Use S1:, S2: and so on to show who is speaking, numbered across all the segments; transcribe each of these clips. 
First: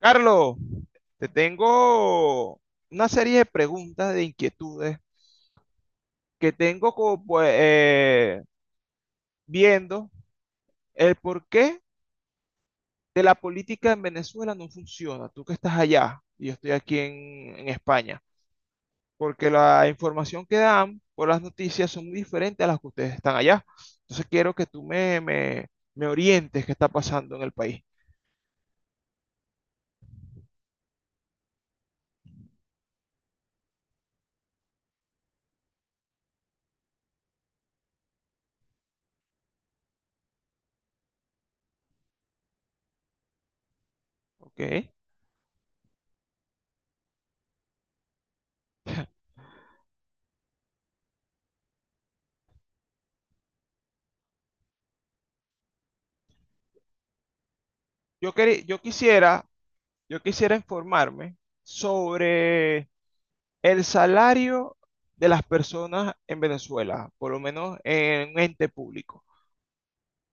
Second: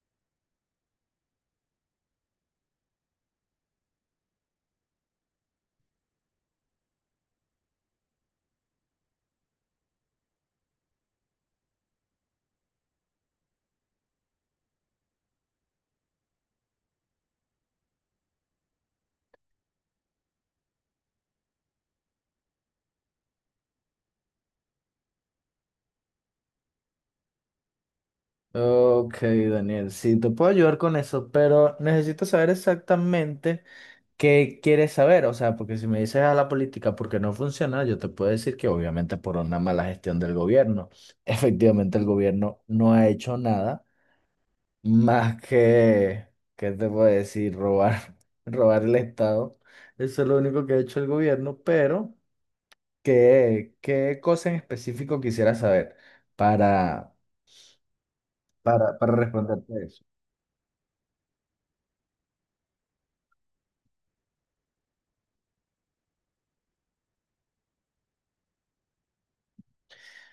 S1: Carlos, te tengo una serie de preguntas, de inquietudes que tengo como, pues, viendo el porqué de la política en Venezuela no funciona. Tú que estás allá y yo estoy aquí en España, porque la información que dan por las noticias son muy diferentes a las que ustedes están allá. Entonces quiero que tú me orientes qué está pasando en el país.
S2: Ok, Daniel, sí, te puedo ayudar con eso, pero necesito saber exactamente qué quieres saber. O sea, porque si me dices a la política porque no funciona, yo te puedo decir que obviamente por una mala gestión del gobierno. Efectivamente, el gobierno no ha hecho nada
S1: ¿Ok?
S2: más que, ¿qué te puedo decir? Robar, robar el Estado. Eso es lo único que ha hecho el gobierno, pero ¿qué cosa en específico quisieras saber para,
S1: Yo, queri- yo
S2: para
S1: quisiera,
S2: responderte eso?
S1: yo quisiera informarme sobre el salario de las personas en Venezuela, por lo menos en un ente público.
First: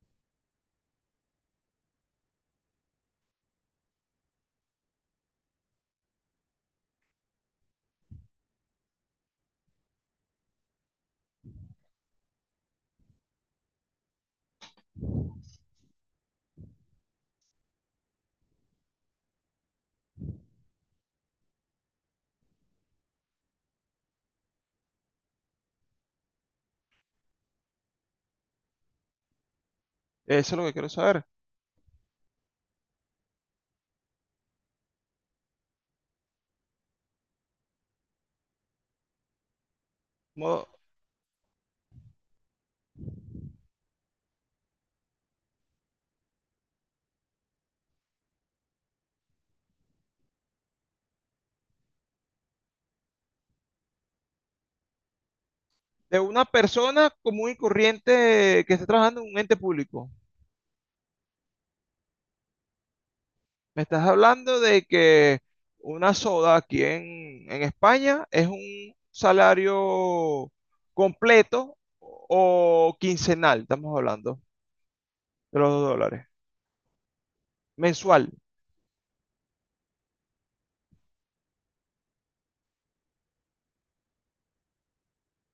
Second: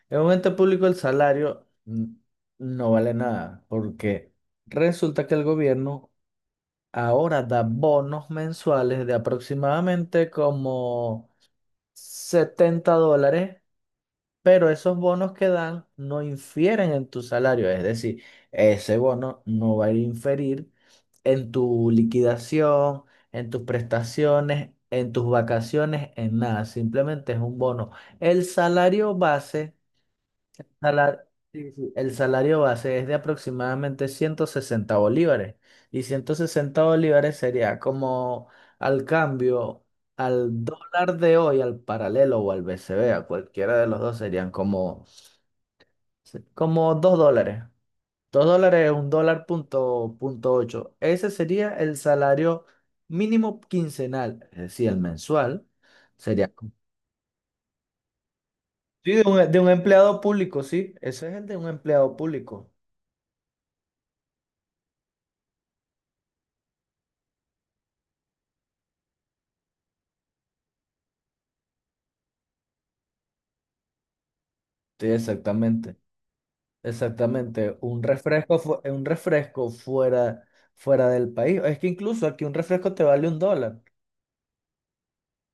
S2: En un ente público el salario no vale nada, porque resulta que el gobierno ahora da bonos mensuales de aproximadamente como $70, pero esos bonos que dan no infieren en tu salario, es decir, ese bono no va a inferir en tu liquidación, en tus prestaciones, en tus vacaciones, en nada, simplemente es un bono. El salario base.
S1: Eso es lo que quiero saber.
S2: Sala- sí, sí, el salario base es de aproximadamente 160 bolívares y 160 bolívares sería como al cambio al
S1: Como
S2: dólar de hoy, al paralelo o al BCB. A cualquiera de los dos serían como, $2. $2 es un dólar punto ocho. Ese sería el salario mínimo quincenal, es decir, el mensual
S1: de una
S2: sería
S1: persona común y corriente que esté
S2: sí,
S1: trabajando
S2: de
S1: en un
S2: un,
S1: ente
S2: de un
S1: público.
S2: empleado público, sí, ese es el de un empleado público.
S1: Me estás hablando de que una soda aquí en España es un salario completo o quincenal, estamos hablando
S2: Sí,
S1: de los dos
S2: exactamente.
S1: dólares,
S2: Exactamente, un
S1: mensual,
S2: refresco, un refresco fuera del país. Es que incluso aquí un refresco te vale $1.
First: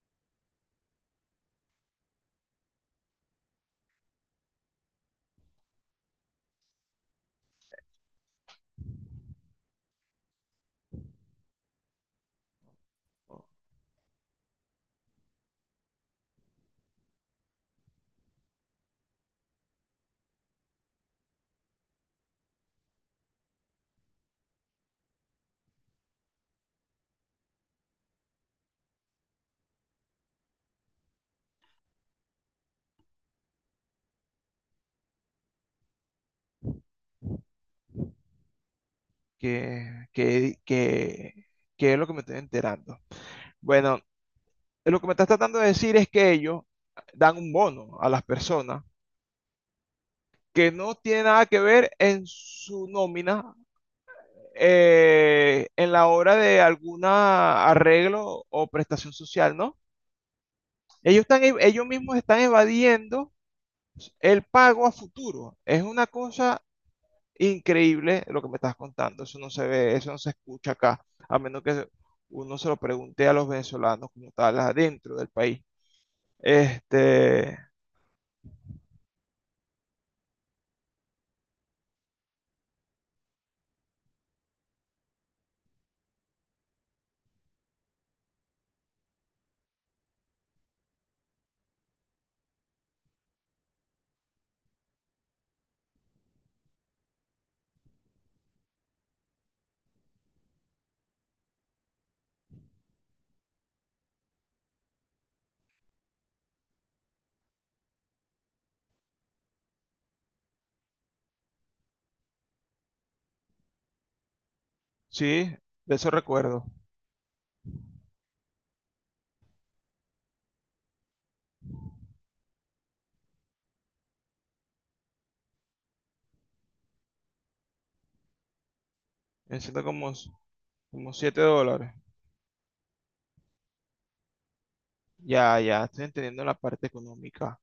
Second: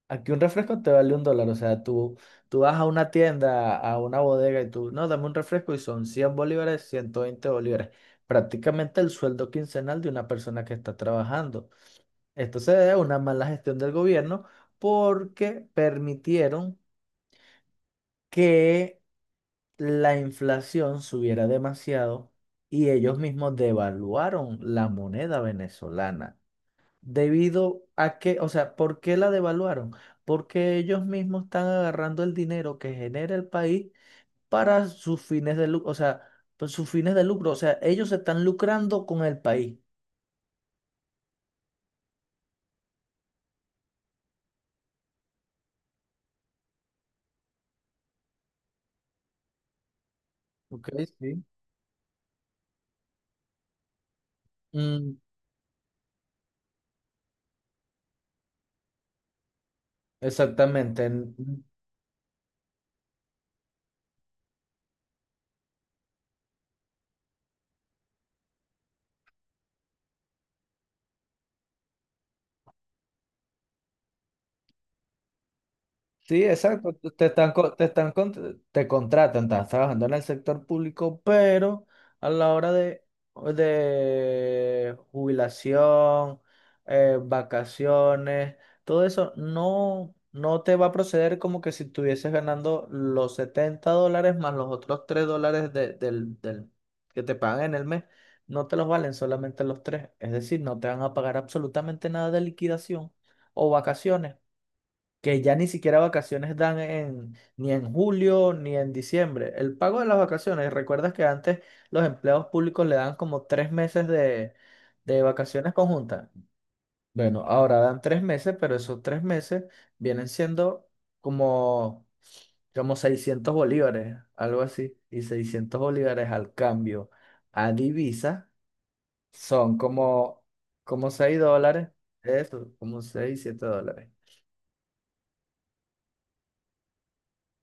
S2: Aquí un refresco te vale un dólar. O sea, tú vas a una tienda, a una bodega y tú, no, dame un refresco y son 100 bolívares, 120 bolívares. Prácticamente el sueldo quincenal de una persona que está trabajando. Esto se debe a una mala gestión del gobierno porque permitieron que la inflación subiera demasiado y ellos mismos devaluaron la moneda venezolana. Debido a que, o sea, ¿por qué la devaluaron? Porque ellos mismos están agarrando el dinero que genera el país para sus fines de lucro, o sea, pues, sus fines de lucro, o sea, ellos se están lucrando con el país.
S1: que, que, que, que es lo que me estoy enterando. Bueno, lo que me estás tratando de decir es que ellos dan un bono a las personas que
S2: Ok,
S1: no tiene
S2: sí.
S1: nada que ver en su nómina,
S2: Mm,
S1: en la hora de algún arreglo o prestación social, ¿no?
S2: exactamente.
S1: Ellos están, ellos mismos están evadiendo el pago a futuro. Es una cosa increíble lo que me estás contando. Eso no se ve, eso no se escucha acá, a menos que uno se lo pregunte a los venezolanos como tal, adentro del país.
S2: Sí, exacto. Te están,
S1: Este,
S2: te contratan, estás trabajando en el sector público, pero a la hora de, jubilación, vacaciones, todo eso no, no te va a proceder como que si estuvieses ganando los $70 más los otros $3 que te pagan en el mes. No te los valen solamente los tres. Es decir, no te van a pagar absolutamente nada de liquidación o vacaciones que ya ni siquiera vacaciones dan en, ni en julio ni en diciembre. El pago de las vacaciones, ¿recuerdas que antes los empleados públicos le dan como 3 meses de,
S1: sí,
S2: vacaciones
S1: de eso
S2: conjuntas?
S1: recuerdo.
S2: Bueno, ahora dan 3 meses, pero esos 3 meses vienen siendo como, como, 600 bolívares, algo así. Y 600 bolívares al cambio a divisa son
S1: Necesito como,
S2: como
S1: como
S2: 6
S1: 7
S2: dólares.
S1: dólares.
S2: Eso, como 6, $7.
S1: Ya, ya, estoy entendiendo la parte económica.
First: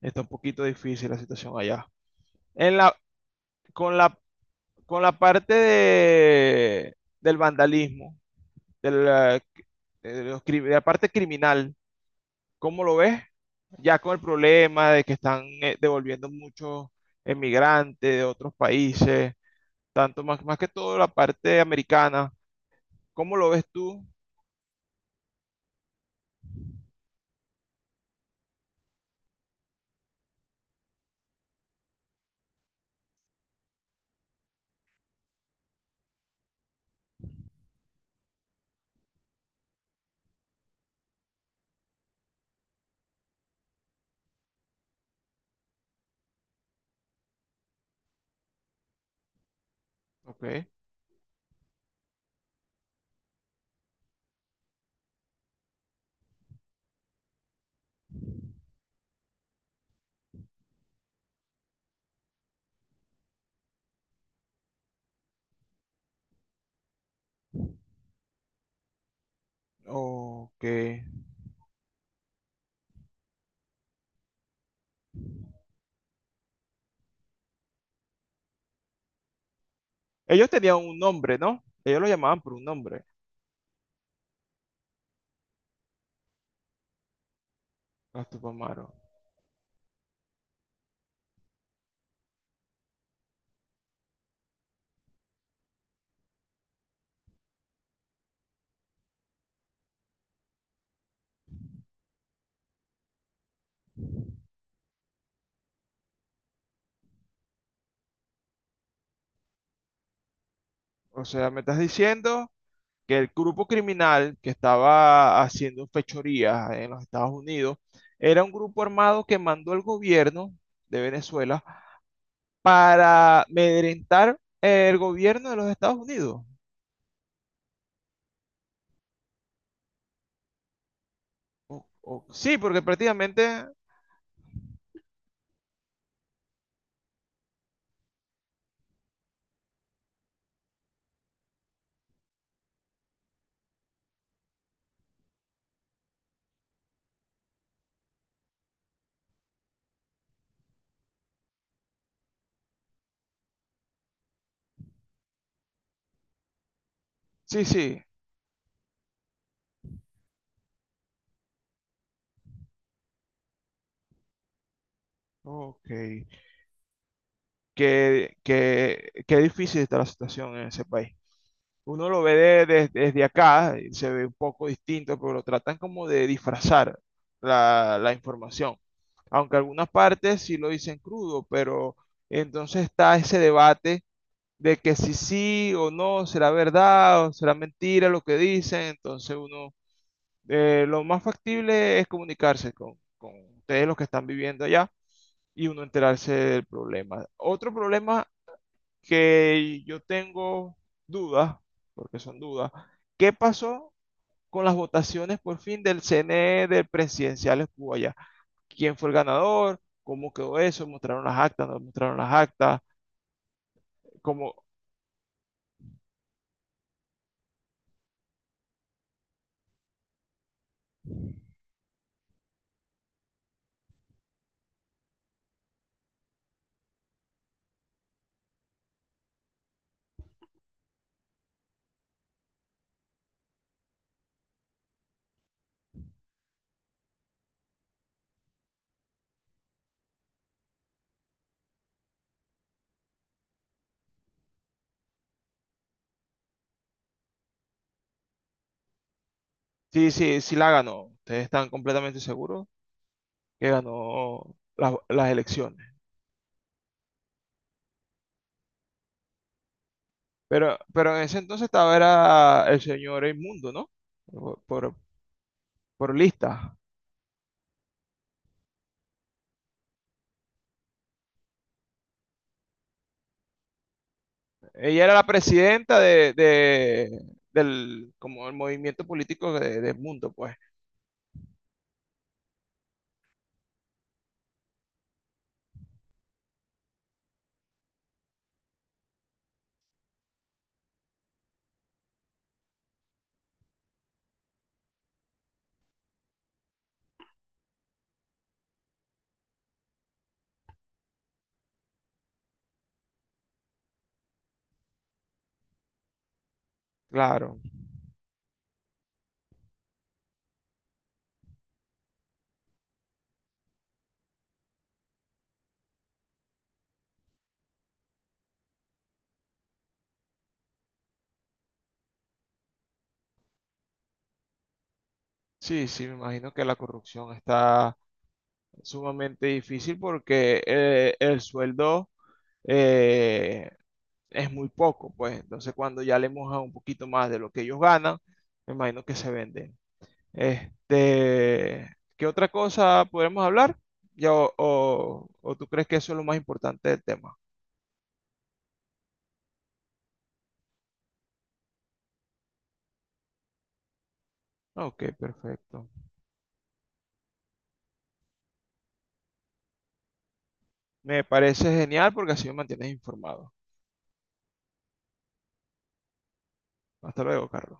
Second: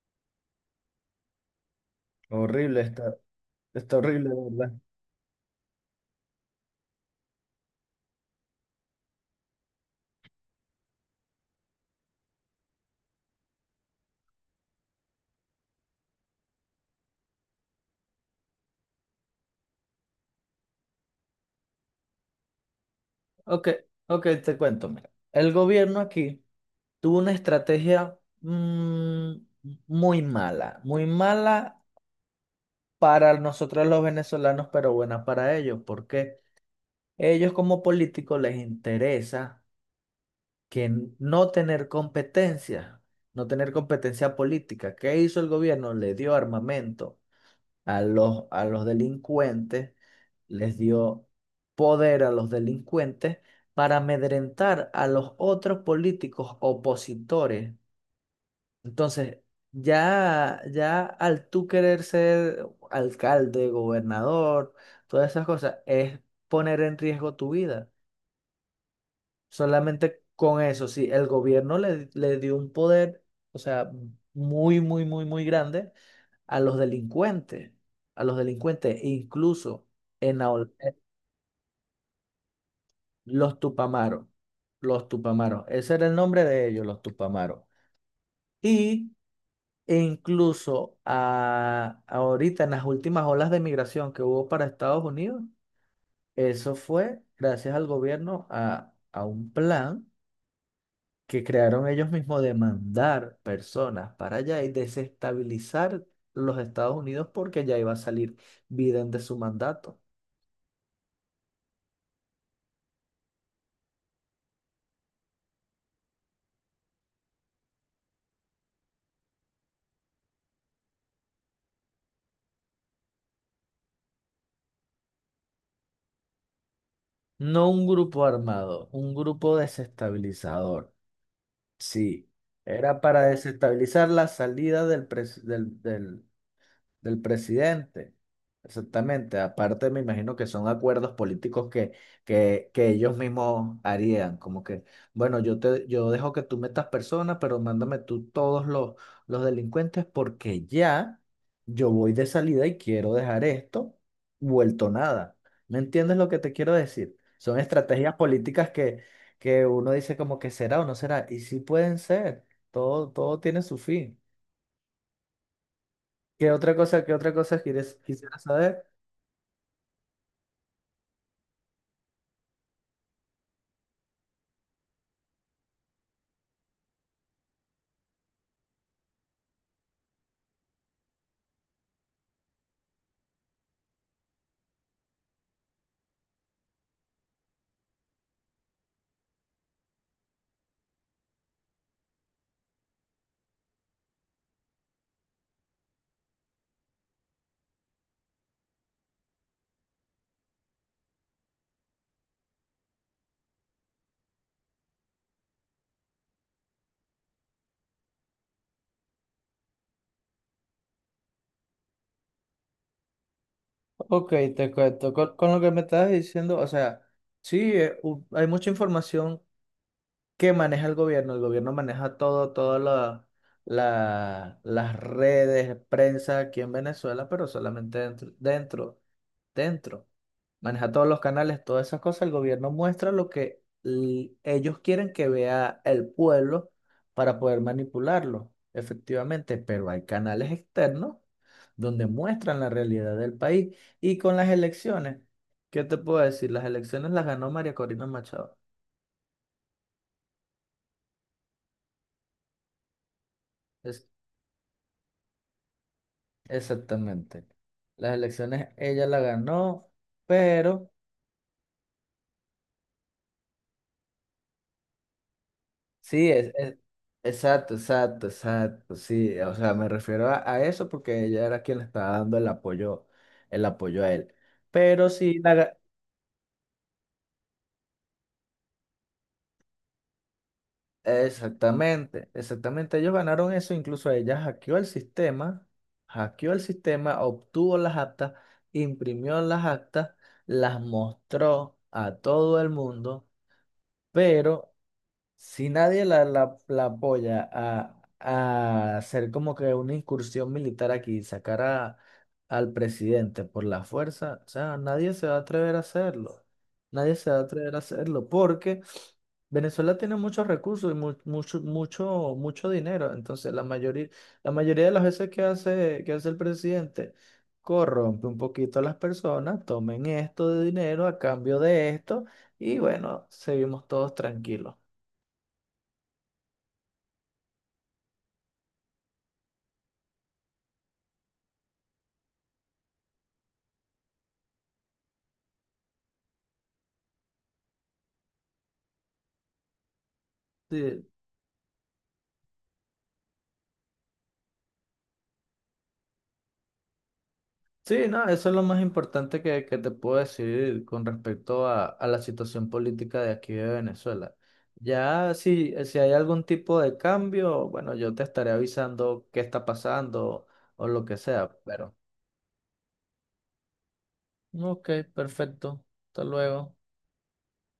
S1: Está un poquito difícil la situación allá. En
S2: Horrible
S1: la,
S2: esto.
S1: con
S2: Está
S1: la,
S2: horrible. ¿De verdad?
S1: con la parte del vandalismo, de la, de la parte criminal, ¿cómo lo ves? Ya con el problema de que están devolviendo muchos emigrantes de otros países, tanto más que todo la parte americana, ¿cómo lo ves
S2: Ok,
S1: tú?
S2: ok, te cuento. Mira. El gobierno aquí tuvo una estrategia mm, muy mala para nosotros los venezolanos, pero buena para ellos, porque ellos como políticos les interesa que no tener competencia, no tener competencia política. ¿Qué hizo el gobierno? Le dio armamento a los, delincuentes,
S1: Ok,
S2: les dio poder a los delincuentes para amedrentar a los otros políticos opositores. Entonces, ya al tú querer ser alcalde, gobernador, todas esas cosas, es poner en riesgo tu vida. Solamente con
S1: ok.
S2: eso, si el gobierno le, le dio un poder, o sea, muy, muy, muy, muy grande a los delincuentes, a los delincuentes, e incluso en
S1: Ellos
S2: la
S1: tenían
S2: eh,
S1: un nombre, ¿no? Ellos lo llamaban por un nombre,
S2: los Tupamaros, los Tupamaros, ese era el nombre de ellos, los Tupamaros.
S1: los Tupamaros.
S2: Y e incluso ahorita en las últimas olas de migración que hubo para Estados Unidos, eso fue gracias al gobierno a un plan que crearon ellos mismos de mandar personas para allá y desestabilizar los Estados Unidos porque ya iba a salir Biden de su mandato.
S1: O sea, me estás diciendo que el grupo criminal que estaba haciendo fechorías en los Estados Unidos era un grupo armado que mandó el gobierno de Venezuela para amedrentar el gobierno de los Estados Unidos.
S2: No un grupo armado, un grupo desestabilizador. Sí,
S1: Sí, porque
S2: era para
S1: prácticamente,
S2: desestabilizar la salida del presidente. Exactamente. Aparte, me imagino que son acuerdos políticos que, que ellos mismos harían. Como que, bueno, yo te, yo dejo que tú metas personas, pero mándame tú todos los delincuentes porque ya yo voy de salida y quiero dejar esto vuelto nada. ¿Me entiendes lo que te quiero decir? Son
S1: sí, sí.
S2: estrategias políticas que uno dice como que será o no será. Y sí pueden ser. Todo, todo tiene su fin.
S1: Ok.
S2: Qué otra cosa quieres,
S1: Qué,
S2: quisiera saber?
S1: qué, qué difícil está la situación en ese país. Uno lo ve desde acá, y se ve un poco distinto, pero lo tratan como de disfrazar la información. Aunque algunas partes sí lo dicen crudo, pero entonces está ese debate de que si sí o no, será verdad o será mentira lo que dicen. Entonces uno, lo más factible es comunicarse con ustedes los que están viviendo allá y uno enterarse del problema. Otro problema que yo tengo dudas, porque son dudas, ¿qué pasó con las votaciones por fin del CNE de presidenciales cuba allá? ¿Quién fue el ganador? ¿Cómo quedó eso? ¿Mostraron las actas? ¿No mostraron las actas?
S2: Ok,
S1: ¿Cómo?
S2: te cuento. Con lo que me estabas diciendo, o sea, sí, hay mucha información que maneja el gobierno. El gobierno maneja todo, todas las redes, prensa aquí en Venezuela, pero solamente dentro, dentro maneja todos los canales, todas esas cosas, el gobierno muestra lo que ellos quieren que vea el pueblo para poder manipularlo, efectivamente, pero hay canales externos donde muestran la realidad del país y con las elecciones, ¿qué te puedo decir? Las elecciones las ganó María Corina Machado.
S1: Sí, sí, sí la ganó. Ustedes están completamente seguros que
S2: Es,
S1: ganó las elecciones.
S2: Exactamente. Las elecciones ella la ganó,
S1: Pero,
S2: pero...
S1: pero en ese entonces estaba era el señor Inmundo, ¿no? Por, por, por
S2: Sí,
S1: lista.
S2: exacto, exacto, exacto, sí, o sea, me refiero a, eso porque ella era quien le estaba dando el apoyo a él.
S1: Ella
S2: Pero
S1: era la
S2: sí,
S1: presidenta del como el movimiento político del mundo, pues.
S2: exactamente, exactamente, ellos ganaron eso, incluso ella hackeó el sistema, obtuvo las actas, imprimió las actas, las mostró a todo el mundo, pero si nadie la apoya a hacer como que una incursión militar aquí, sacar al presidente por la fuerza, o sea, nadie se va a atrever a hacerlo. Nadie se va a
S1: Claro.
S2: atrever a hacerlo porque Venezuela tiene muchos recursos y mucho, mucho, mucho dinero. Entonces, la mayoría de las veces que hace, el presidente, corrompe un poquito a las personas, tomen esto de dinero a cambio de esto y bueno, seguimos todos tranquilos.
S1: Sí, sí, me imagino que la corrupción está sumamente difícil porque el sueldo eh, es muy poco, pues. Entonces, cuando ya le mojan un poquito más de lo que ellos ganan, me imagino que se venden.
S2: Sí,
S1: Este, ¿qué otra cosa podemos hablar? Ya, o tú crees que eso es lo más importante del tema?
S2: sí, no, eso es lo más importante que te puedo decir con respecto a, la situación política de aquí de Venezuela.
S1: Ok,
S2: Ya si,
S1: perfecto.
S2: si hay algún tipo de cambio, bueno, yo te estaré avisando qué está pasando o lo que
S1: Me
S2: sea,
S1: parece
S2: pero...
S1: genial porque así me mantienes informado.
S2: Ok, perfecto. Hasta luego.
S1: Hasta luego, Carlos.